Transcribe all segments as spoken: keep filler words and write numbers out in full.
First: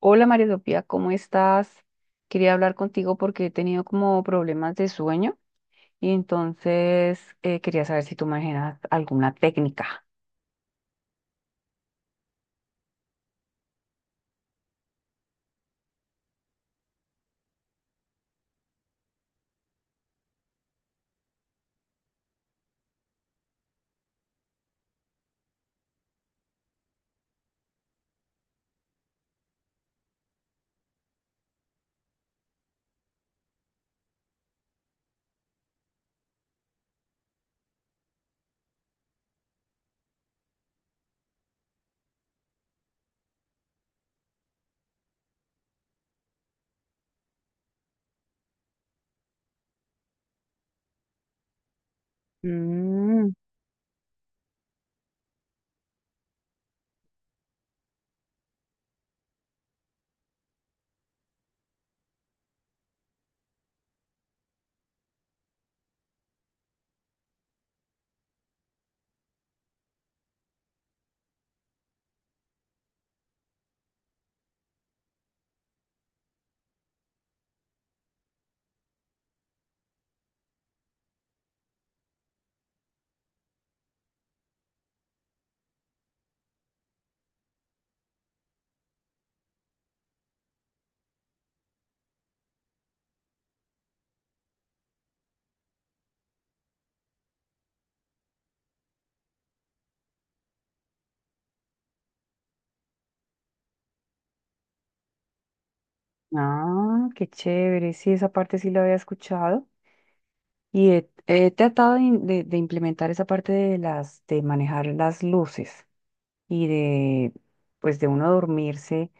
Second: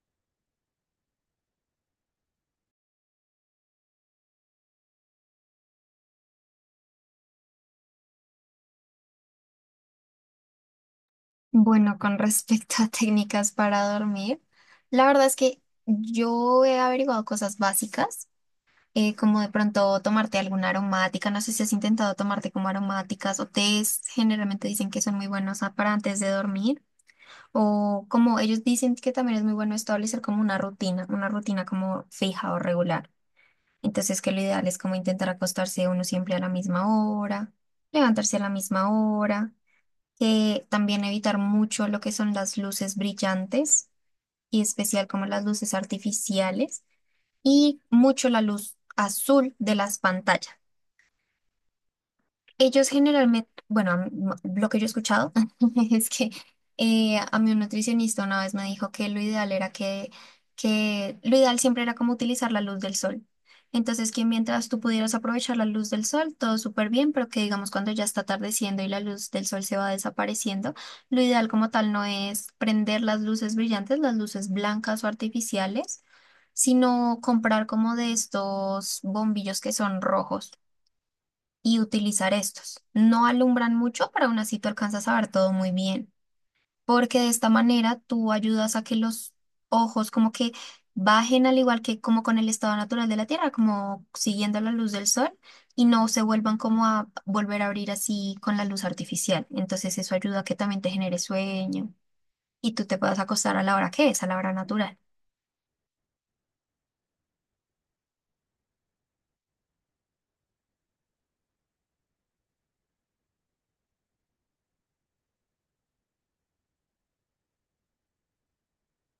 Hola María Sofía, ¿cómo estás? Quería hablar contigo porque he tenido como problemas de sueño y entonces eh, quería saber si tú manejas alguna técnica. Bueno, con respecto a técnicas para dormir, la verdad es que yo he averiguado cosas básicas, eh, como de pronto tomarte alguna aromática, no sé si has intentado tomarte como aromáticas o tés, generalmente dicen que son muy buenos a- para antes de dormir, o como ellos dicen que también es muy bueno establecer como una rutina, una rutina como fija o regular. Entonces que lo ideal es como intentar acostarse uno siempre a la misma hora, levantarse a la misma hora, eh, también evitar mucho lo que son las luces brillantes y especial como las luces artificiales y mucho la luz azul de las pantallas. Ellos Mm. generalmente, bueno, a mí- m- lo que yo he escuchado es que, eh, a mí un nutricionista una vez me dijo que lo ideal era que, que lo ideal siempre era como utilizar la luz del sol. Entonces, que mientras tú pudieras aprovechar la luz del sol, todo súper bien, pero que digamos cuando ya está atardeciendo y la luz del sol se va desapareciendo, lo ideal como tal no es prender las luces brillantes, las luces blancas o artificiales, sino comprar como de estos bombillos que son rojos y utilizar estos. No alumbran mucho, pero aún así tú alcanzas a ver todo muy bien, porque de esta manera tú ayudas a que los ojos como que bajen al igual que como con el estado natural de la Tierra, como siguiendo la luz del sol y no se vuelvan como a volver a abrir así con la luz artificial. Entonces eso ayuda a que también te genere sueño y tú te puedas acostar a la hora que es, a la hora natural. Ah, qué chévere, sí, esa parte sí la había escuchado y he, he tratado de, in- de- de implementar esa parte de las, de manejar las luces y de, pues de uno dormirse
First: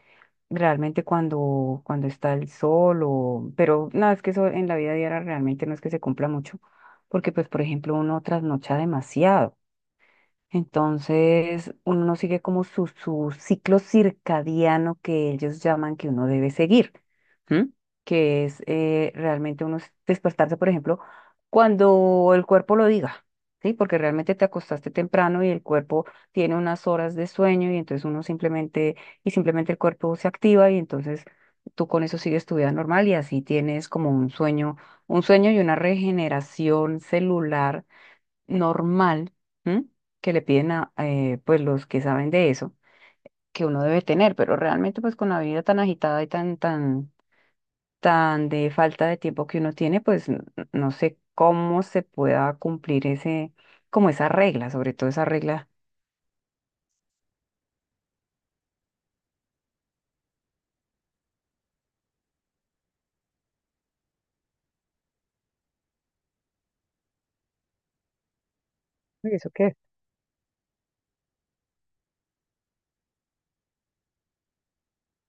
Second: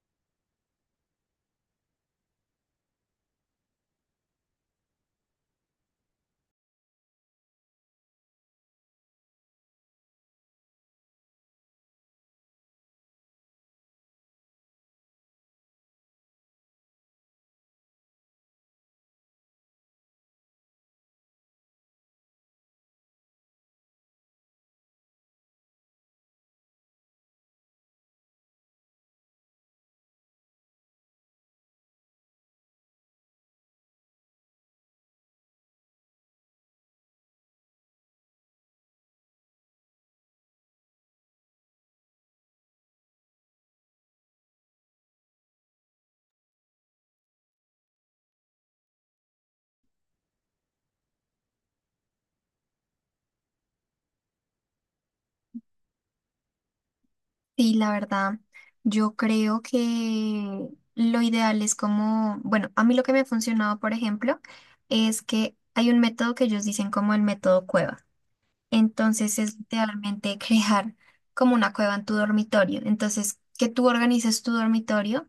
realmente cuando, cuando está el sol o... Pero no, es que eso en la vida diaria realmente no es que se cumpla mucho, porque pues por ejemplo uno trasnocha demasiado. Entonces, uno no sigue como su, su ciclo circadiano que ellos llaman que uno debe seguir, ¿m? Que es eh, realmente uno s- despertarse, por ejemplo, cuando el cuerpo lo diga, ¿sí? Porque realmente te acostaste temprano y el cuerpo tiene unas horas de sueño y entonces uno simplemente, y simplemente el cuerpo se activa y entonces tú con eso sigues tu vida normal y así tienes como un sueño, un sueño y una regeneración celular normal. ¿M? Que le piden a eh, pues los que saben de eso que uno debe tener, pero realmente pues con la vida tan agitada y tan tan tan de falta de tiempo que uno tiene, pues n- no sé cómo se pueda cumplir ese como esa regla, sobre todo esa regla. Sí, la verdad, yo creo que lo ideal es como, bueno, a mí lo que me ha funcionado, por ejemplo, es que hay un método que ellos dicen como el método cueva. Uy, Entonces ¿eso es qué? literalmente crear como una cueva en tu dormitorio. Entonces, que tú organices tu dormitorio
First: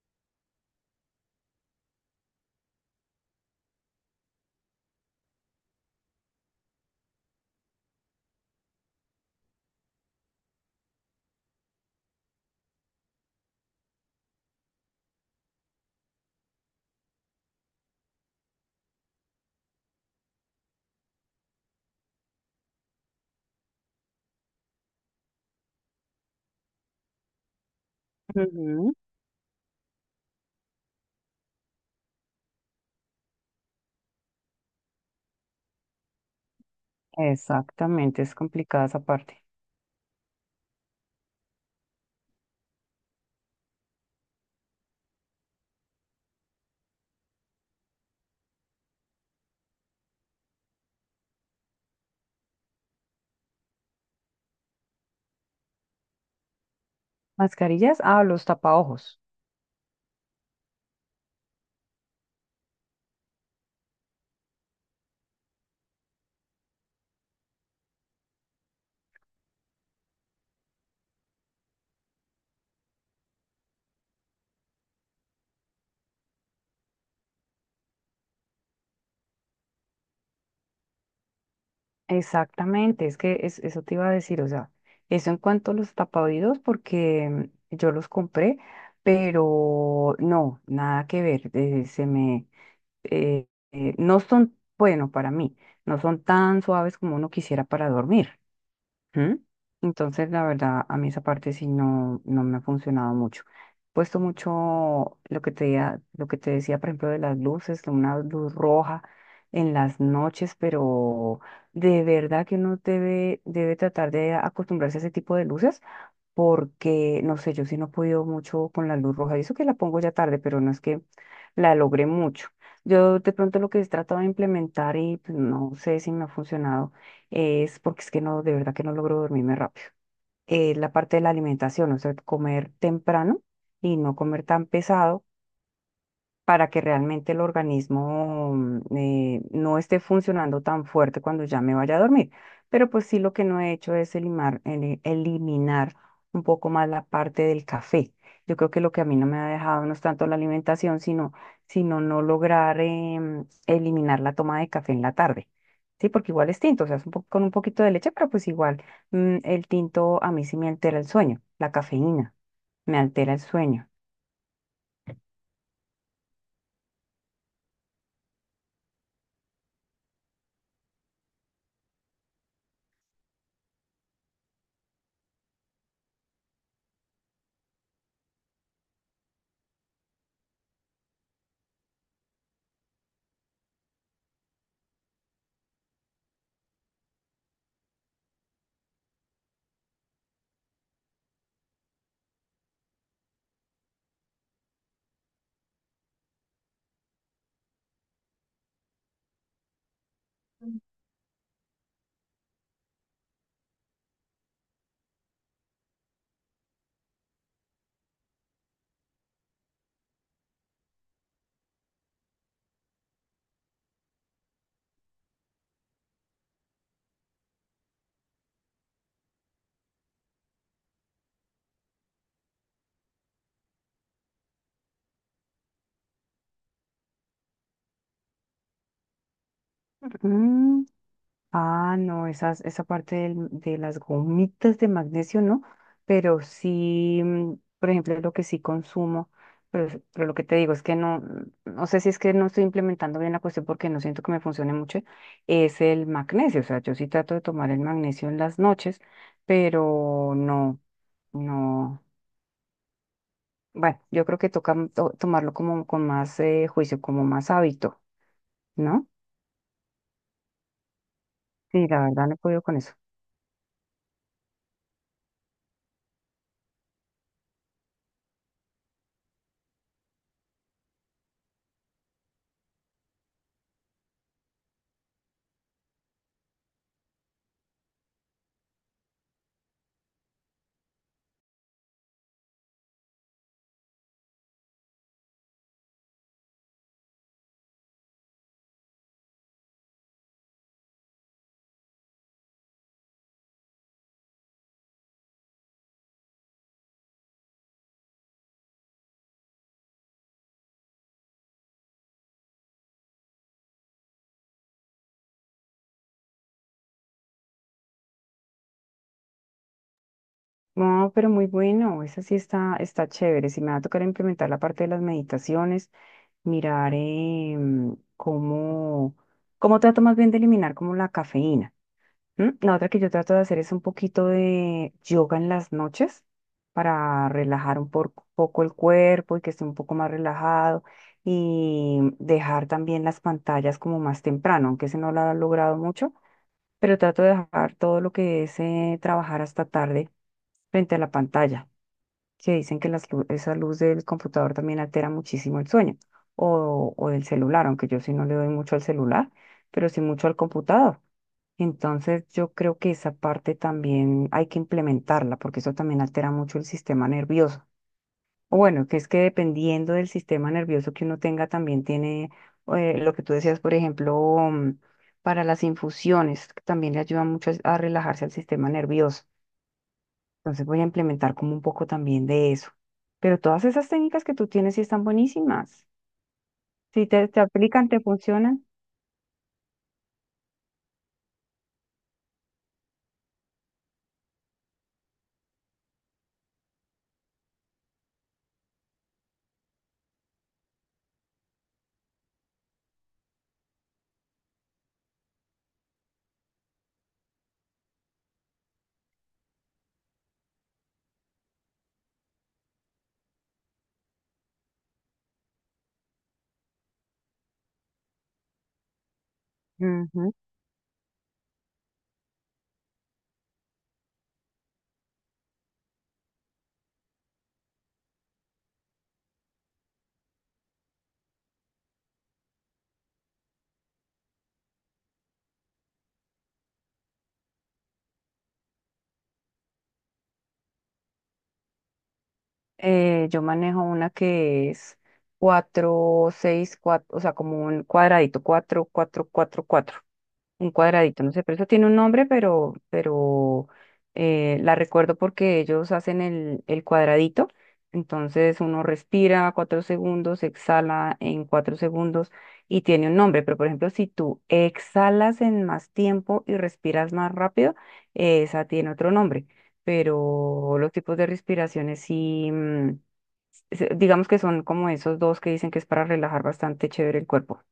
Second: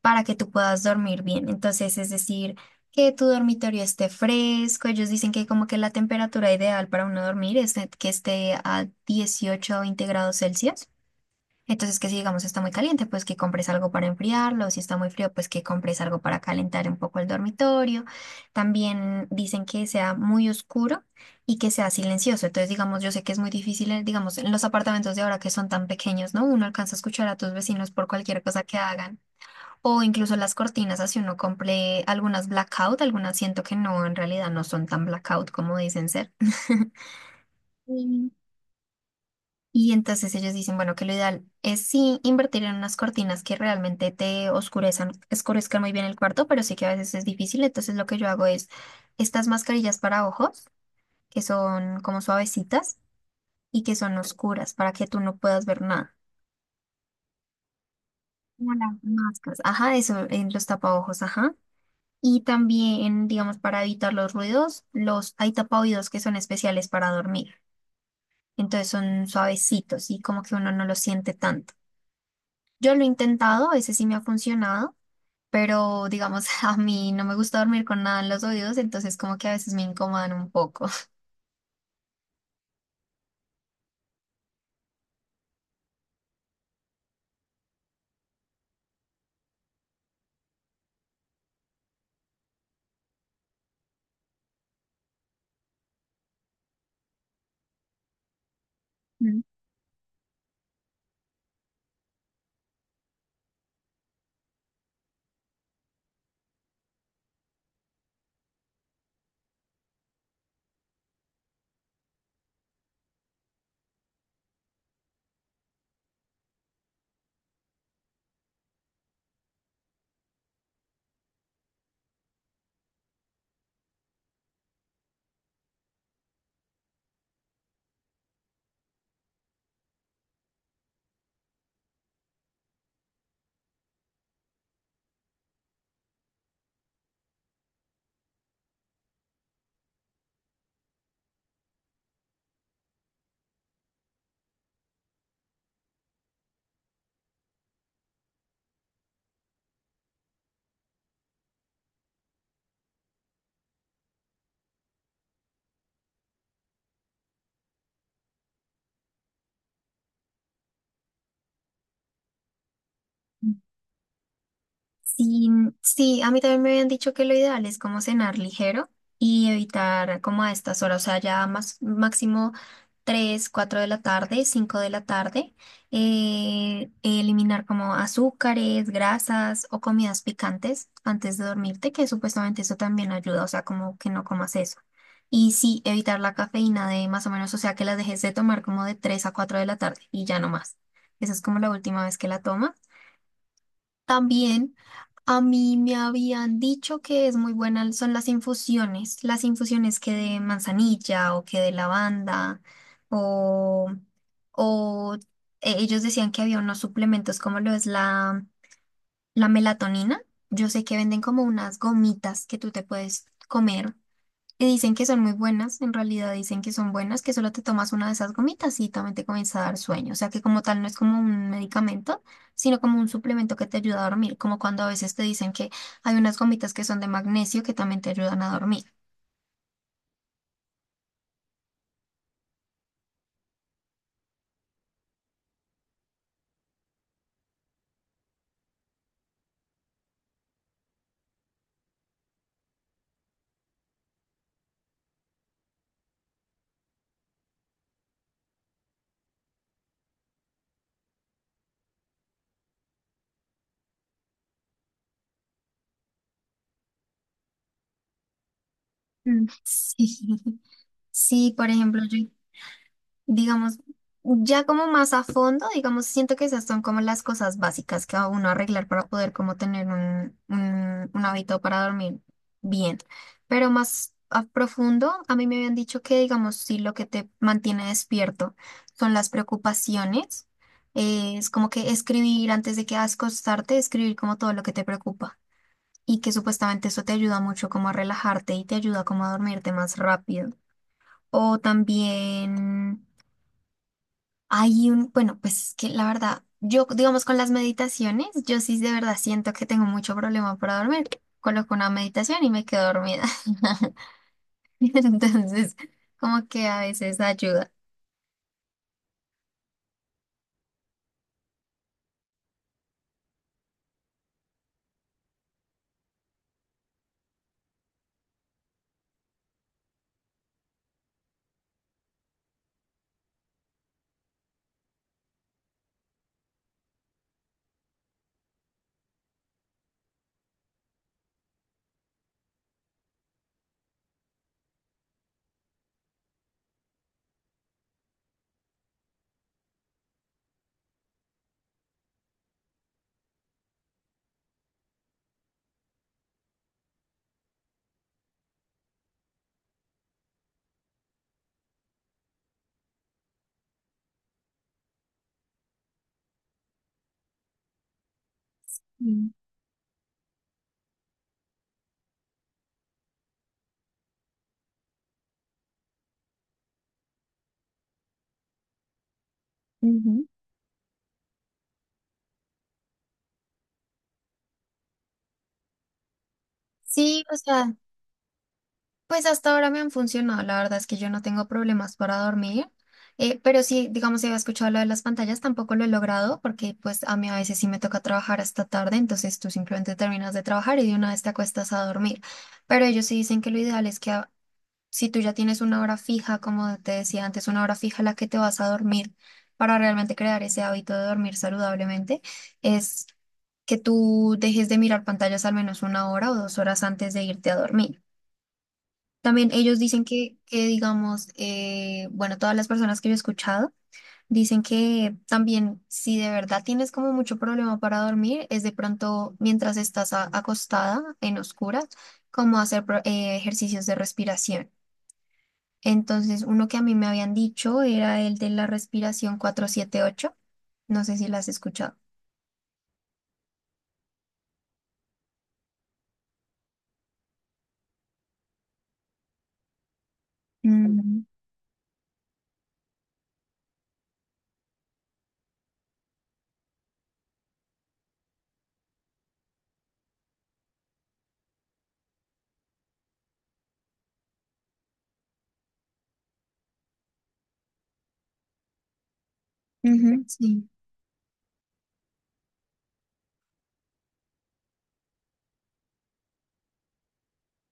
para que tú puedas dormir bien. Entonces, es decir, que tu dormitorio esté fresco. Ellos dicen que como que la temperatura ideal para uno dormir es que esté a dieciocho o veinte grados Celsius. Entonces, que si digamos está muy caliente, pues que compres algo para enfriarlo, si está muy frío, pues que compres algo para calentar un poco el dormitorio. También dicen que sea muy oscuro y que sea silencioso. Entonces, digamos, yo sé que es muy difícil, eh, digamos, en los apartamentos de ahora que son tan pequeños, ¿no? Uno alcanza a escuchar a tus vecinos por cualquier cosa que Ujú. hagan. O incluso las cortinas, así uno compre algunas blackout, algunas siento que no, en realidad no son tan blackout como dicen ser. Exactamente, Sí. es complicada esa parte. Y entonces ellos dicen, bueno, que lo ideal es sí invertir en unas cortinas que realmente te oscurezcan, oscurezcan muy bien el cuarto, pero sí que a veces es difícil. Entonces lo que yo hago es estas mascarillas para ojos, que son como suavecitas y que son oscuras para que tú no puedas ver nada. Mascarillas, ah, los Como las tapaojos. máscaras. Ajá, eso en los tapaojos, ajá. Y también, digamos, para evitar los ruidos, los hay tapaoídos que son especiales para dormir. Entonces son suavecitos y como que uno no los siente tanto. Yo lo he intentado, a veces sí me ha funcionado, pero digamos, a mí no me gusta dormir con nada en los oídos, entonces como que a veces me incomodan un poco. Exactamente, es que es- eso te iba a decir, o sea, eso en cuanto a los tapaoídos, porque mm, yo los compré, pero no, nada que ver, eh, se me, eh, eh, no son, bueno, para mí, no son tan suaves como uno quisiera para dormir. ¿Mm? Entonces, la verdad, a mí esa parte sí no, no me ha funcionado mucho. Puesto mucho lo que te, ya- lo que te decía, por ejemplo, de las luces, una luz roja en las noches, pero de verdad que uno debe, debe tratar de acostumbrarse a ese tipo de luces, porque, no sé, yo sí no he podido mucho con la luz roja, y eso que la pongo ya tarde, pero no es que la logré mucho. Yo de pronto lo que he tratado de implementar y pues, no sé si me ha funcionado es porque es que no, de verdad que no logro dormirme rápido. Eh, la parte de la alimentación, o sea, comer temprano y no comer tan pesado para que realmente el organismo mm, eh, no esté funcionando tan fuerte cuando ya me vaya a dormir. Pero pues sí, lo que no he hecho es elimar- ele- eliminar un poco más la parte del café. Yo creo que lo que a mí no me ha dejado no es tanto la alimentación, sino, sino no lograr em, eliminar la toma de café en la tarde. Sí, porque igual es tinto, o sea, es un po- con un poquito de leche, pero pues igual mm, el tinto a mí sí me altera el sueño, la cafeína me altera el Mm. sueño. Sí, sí, a mí también me habían dicho que lo ideal es como cenar ligero y evitar como a estas horas, o sea, ya más, máximo tres, cuatro de la tarde, cinco de la tarde, eh, eliminar como azúcares, grasas o comidas picantes antes de dormirte, que supuestamente eso también ayuda, o sea, como que no comas eso. Y sí, evitar la cafeína de más o menos, o sea, que las dejes de tomar como de tres a cuatro de la tarde y ya no más. Esa es como la última vez que la tomas. También a mí me habían dicho que es muy buena, son las infusiones, las infusiones que de manzanilla o que de lavanda o, o eh, ellos decían que había unos suplementos como lo es la, la melatonina. Yo sé que venden como unas gomitas que tú te puedes comer y dicen que son muy buenas, en realidad dicen que son buenas, que solo te tomas una de esas gomitas y también te comienza a dar sueño. O sea que como tal no es como un medicamento, sino como un suplemento que te ayuda a dormir, como cuando a veces te dicen que hay unas gomitas que son de magnesio que también te ayudan a dormir. Mm. Ah, no, esas, esa parte del- de las gomitas de magnesio no, pero sí, mm, por ejemplo, lo que sí consumo, pero, es- pero lo que te digo es que no, no sé si es que no estoy implementando bien la cuestión porque no siento que me funcione mucho, es el magnesio, o sea, yo sí trato de tomar el magnesio en las noches, pero no, no, bueno, yo creo que toca to- tomarlo como con más eh, juicio, como más hábito, ¿no? Mm. Sí, sí, por Sí, la ejemplo, yo verdad no he podido con eso. digamos, ya como más a fondo, digamos, siento que esas son como las cosas básicas que a uno arreglar para poder como tener un, un, un hábito para dormir bien. Pero más a profundo, a mí me habían dicho que, digamos, si lo que te mantiene despierto son las preocupaciones, eh, es como que escribir antes de que acostarte, escribir como todo lo que te preocupa. Y que supuestamente eso te ayuda mucho como a relajarte y te ayuda como a dormirte más rápido. O también... Hay un, bueno, pues es que la verdad, yo digamos con las meditaciones, yo sí de verdad siento que tengo mucho problema para dormir. Coloco una meditación y me quedo dormida. Entonces, como que a veces ayuda. No, pero muy bueno, esa sí está, está chévere. Si me va a tocar implementar la parte de las meditaciones, mirar em, cómo, cómo trato más bien de eliminar como la cafeína. ¿M? La otra que yo trato de hacer es un poquito de yoga en las noches para relajar un por- poco el cuerpo y que esté un poco más relajado y dejar también las pantallas como más temprano, aunque ese no lo ha logrado mucho, pero trato de dejar todo lo que es eh, trabajar hasta tarde frente a la pantalla que dicen que las lu- esa luz del computador también altera muchísimo el sueño o, o del celular, aunque yo sí no le doy mucho al celular, pero sí mucho al computador. Entonces yo creo que esa parte también hay que implementarla porque eso también altera mucho el sistema nervioso. O bueno, que es que Mm, dependiendo del sistema nervioso que uno tenga también tiene eh, lo que tú decías, por ejemplo, mm, para las infusiones, que también le ayuda mucho a relajarse al sistema nervioso. ujú. Entonces voy a implementar como un poco también de eso. Pero todas esas técnicas que tú tienes sí están buenísimas. Si Sí, te, o te sea. aplican, te funcionan. Pues hasta ahora me han funcionado, la verdad es que yo no tengo problemas para dormir, eh, pero sí, digamos, si había escuchado lo de las pantallas, tampoco lo he logrado porque pues a mí a veces sí me toca trabajar hasta tarde, entonces tú simplemente terminas de trabajar y de una vez te acuestas a dormir, pero ellos sí dicen que lo ideal es que a- si tú ya tienes una hora fija, como te decía antes, una hora fija a la que te vas a dormir para realmente crear ese hábito de dormir saludablemente, es que tú dejes de mirar pantallas al menos una hora o dos horas antes de irte a dormir. También ellos dicen Ujú. que, que digamos, eh, bueno, todas las personas que yo he escuchado dicen que también si de verdad tienes como mucho problema para dormir, es de pronto mientras estás a- acostada en oscuras, como hacer pro- eh, ejercicios de respiración. Entonces, uno que a mí me habían dicho era el de la respiración cuatro siete ocho. No sé si la has escuchado. Eh, yo manejo una que es cuatro seis cuatro, o sea, como un cuadradito, cuatro cuatro cuatro cuatro. Un cuadradito, Mm, no sé, pero eso tiene un nombre, pero, pero eh, la recuerdo porque ellos hacen el, el cuadradito. Entonces uno respira cuatro segundos, exhala en cuatro segundos y tiene un nombre. Pero por ejemplo, si tú exhalas en más tiempo y respiras más rápido, eh, esa tiene otro nombre. ujú, sí. Pero los tipos de respiraciones sí, mm, se- digamos que son como esos dos que dicen que es para relajar bastante chévere el cuerpo.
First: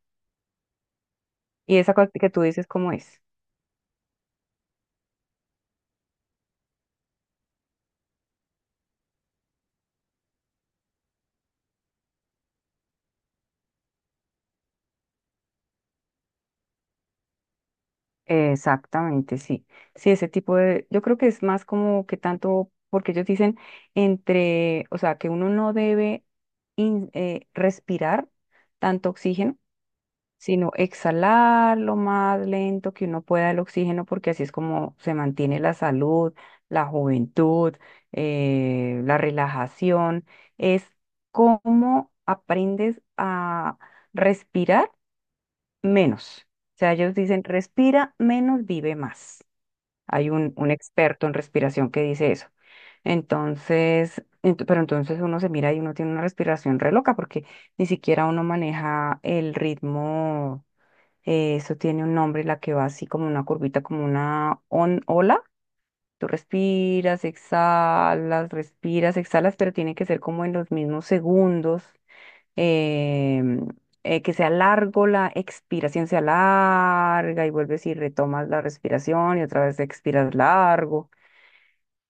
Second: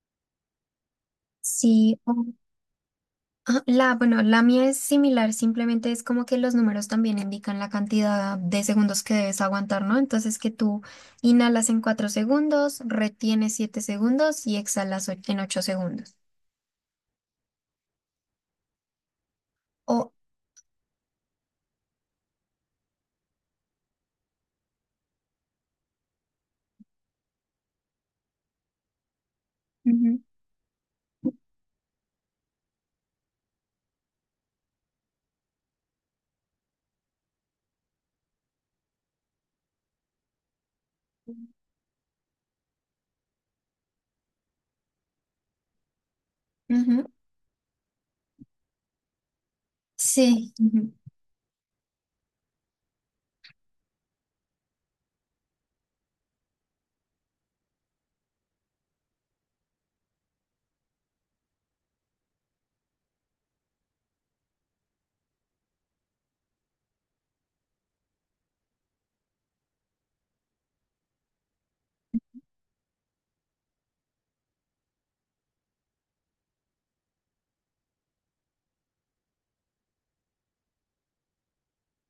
¿Y esa Sí, cosa que tú dices cómo es? ah, la, bueno, la mía es similar, simplemente es como que los números también indican la cantidad de segundos que debes aguantar, ¿no? Entonces que tú inhalas en cuatro segundos, retienes siete segundos y exhalas o- en ocho segundos. Exactamente, sí. Sí, O, ese tipo de, yo creo que es más como que tanto, porque ellos dicen entre, o sea, que uno no debe in- eh, respirar tanto oxígeno, ujú. sino exhalar lo más lento que uno pueda el oxígeno, porque así es como se mantiene la salud, la juventud, eh, la relajación. Es cómo aprendes a respirar menos. O sea, Ujú, ellos dicen, respira menos, vive más. Hay sí, un, un ujú, experto en respiración que dice eso. Entonces, ent- pero entonces uno se mira y uno tiene una respiración re loca porque ni siquiera uno maneja el ritmo. Eh, eso tiene un nombre, la que va así como una curvita, como una on- ola. Tú respiras, exhalas, respiras, exhalas, pero tiene que ser como en los mismos segundos em, eh, que sea largo, la expiración sea larga y vuelves y retomas la respiración y otra vez expiras largo.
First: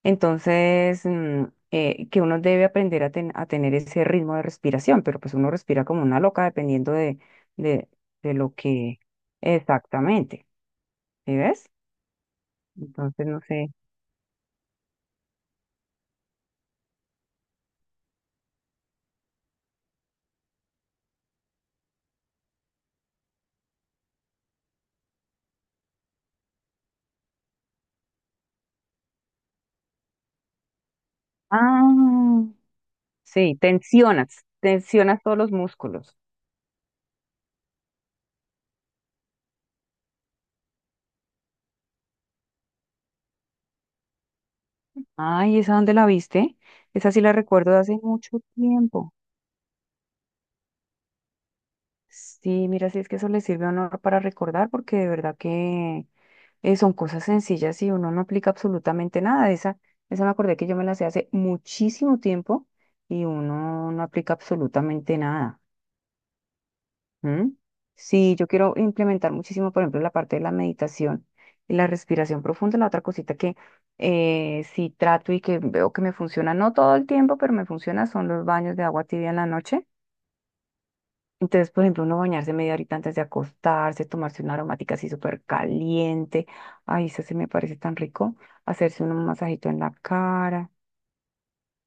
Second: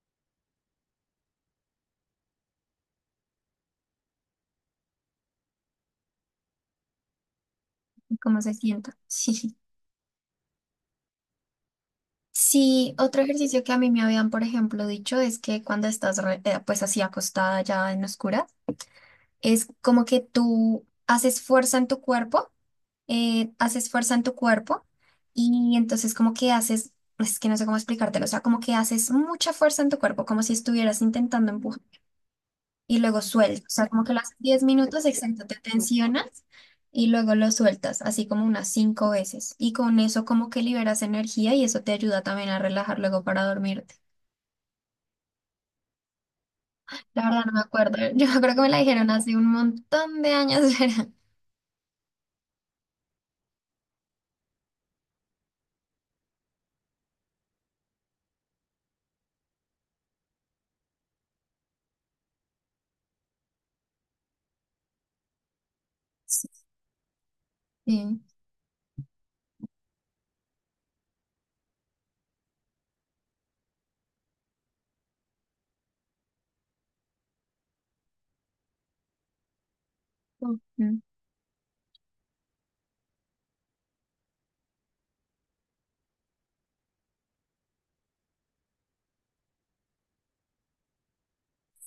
Entonces, mm, eh, que uno debe aprender a, ten- a tener ese ritmo de respiración, pero pues uno respira como una loca dependiendo de, de, de ¿cómo lo se sienta? que Sí. exactamente, ¿sí ves? Sí, otro Entonces, no ejercicio sé. que a mí me habían, por ejemplo, dicho es que cuando estás re- eh, pues así acostada ya en oscuras, es como que tú haces fuerza en tu cuerpo, eh, haces fuerza en tu cuerpo y entonces como que haces, es que no sé cómo explicártelo, o sea, como que haces mucha fuerza en tu cuerpo, como si estuvieras intentando empujar Ah, y luego sí, sueltas, o sea, como que lo haces tensionas, diez minutos, tensionas todos exacto, los te músculos. tensionas y luego lo sueltas, así como unas cinco veces y con eso como que liberas energía y eso te ayuda también a relajar luego para dormirte. Ay, ¿esa dónde la viste? Esa sí La la verdad no me recuerdo de acuerdo, hace yo mucho creo que me la dijeron tiempo. hace un montón de años, ¿verdad? Sí, mira, si es que eso le sirve a uno para recordar, porque de verdad que eh, son cosas sencillas y uno no aplica absolutamente nada. Esa, esa me acordé que yo me la sé hace muchísimo tiempo y uno no aplica absolutamente nada. ¿Mm? Sí. Sí, yo quiero implementar muchísimo, por ejemplo, la parte de la meditación y la respiración profunda, la otra cosita que eh, sí trato y que veo que me funciona, no todo el tiempo, pero me funciona, son los baños de agua tibia en la noche. Ujú. Entonces, por ejemplo, uno bañarse media horita antes de acostarse, tomarse una aromática así súper caliente. Ay, eso se me parece tan rico. Hacerse un masajito en la cara.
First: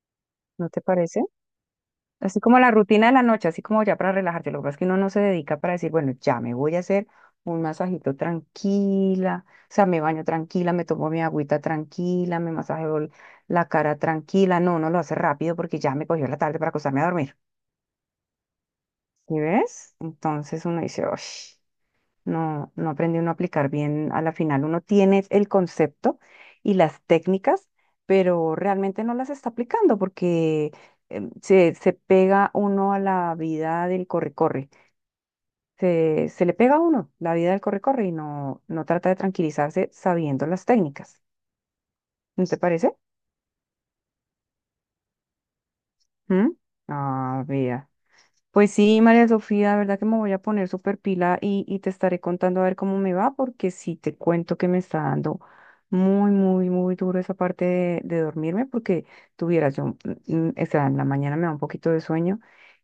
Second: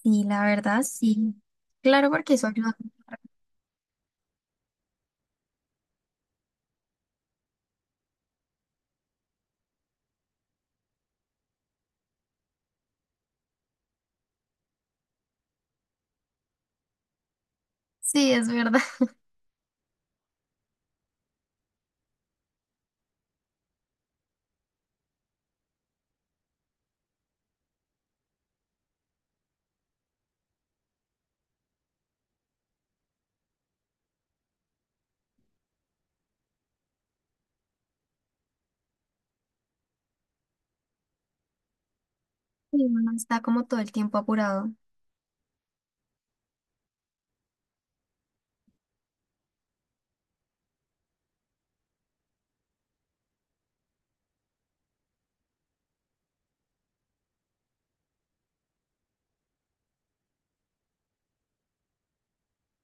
Sí, la ¿No te verdad, parece? sí. Claro, porque Así eso como la ayuda. rutina de la noche, así como ya para relajarte. Lo que pasa es que uno no se dedica para decir, bueno, ya me voy a hacer un masajito tranquila. O sea, me baño tranquila, me tomo mi agüita tranquila, me masajeo el- la cara tranquila. No, uno lo hace rápido porque ya me cogió la tarde para acostarme a dormir. Sí, es verdad. ¿Sí ves? Entonces uno dice, uff, no, no aprende uno a aplicar bien a la final. Uno tiene el concepto y las técnicas, pero realmente no las está aplicando porque em, se, se pega uno a la vida del corre-corre. Se, se le pega a uno la vida del corre-corre y no, no trata de tranquilizarse sabiendo las técnicas. ¿No te Y parece? uno está como todo el tiempo apurado. ¿Mm? Ah, vea. Pues sí, María Sofía, de verdad que me voy a poner súper pila y, y te estaré contando a ver cómo me va, porque sí te cuento que me está dando muy, muy, muy duro esa parte de, de dormirme, porque tuvieras yo, mm, mm, o sea, en la mañana me da un poquito de sueño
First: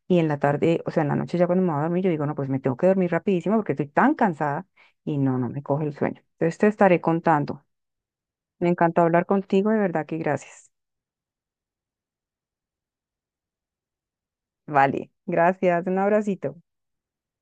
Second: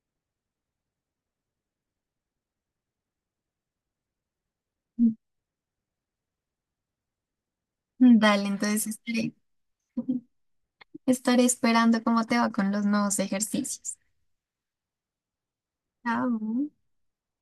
y en la tarde, o sea, en la noche ya cuando me voy a dormir, yo digo, no, pues me tengo que dormir rapidísimo porque estoy tan cansada y no, no me coge el sueño. Entonces te estaré contando. Mm, dale, Me entonces encantó hablar estaré, contigo, de verdad que gracias. estaré esperando cómo te va con los nuevos ejercicios. Vale, gracias, un Chao. abracito.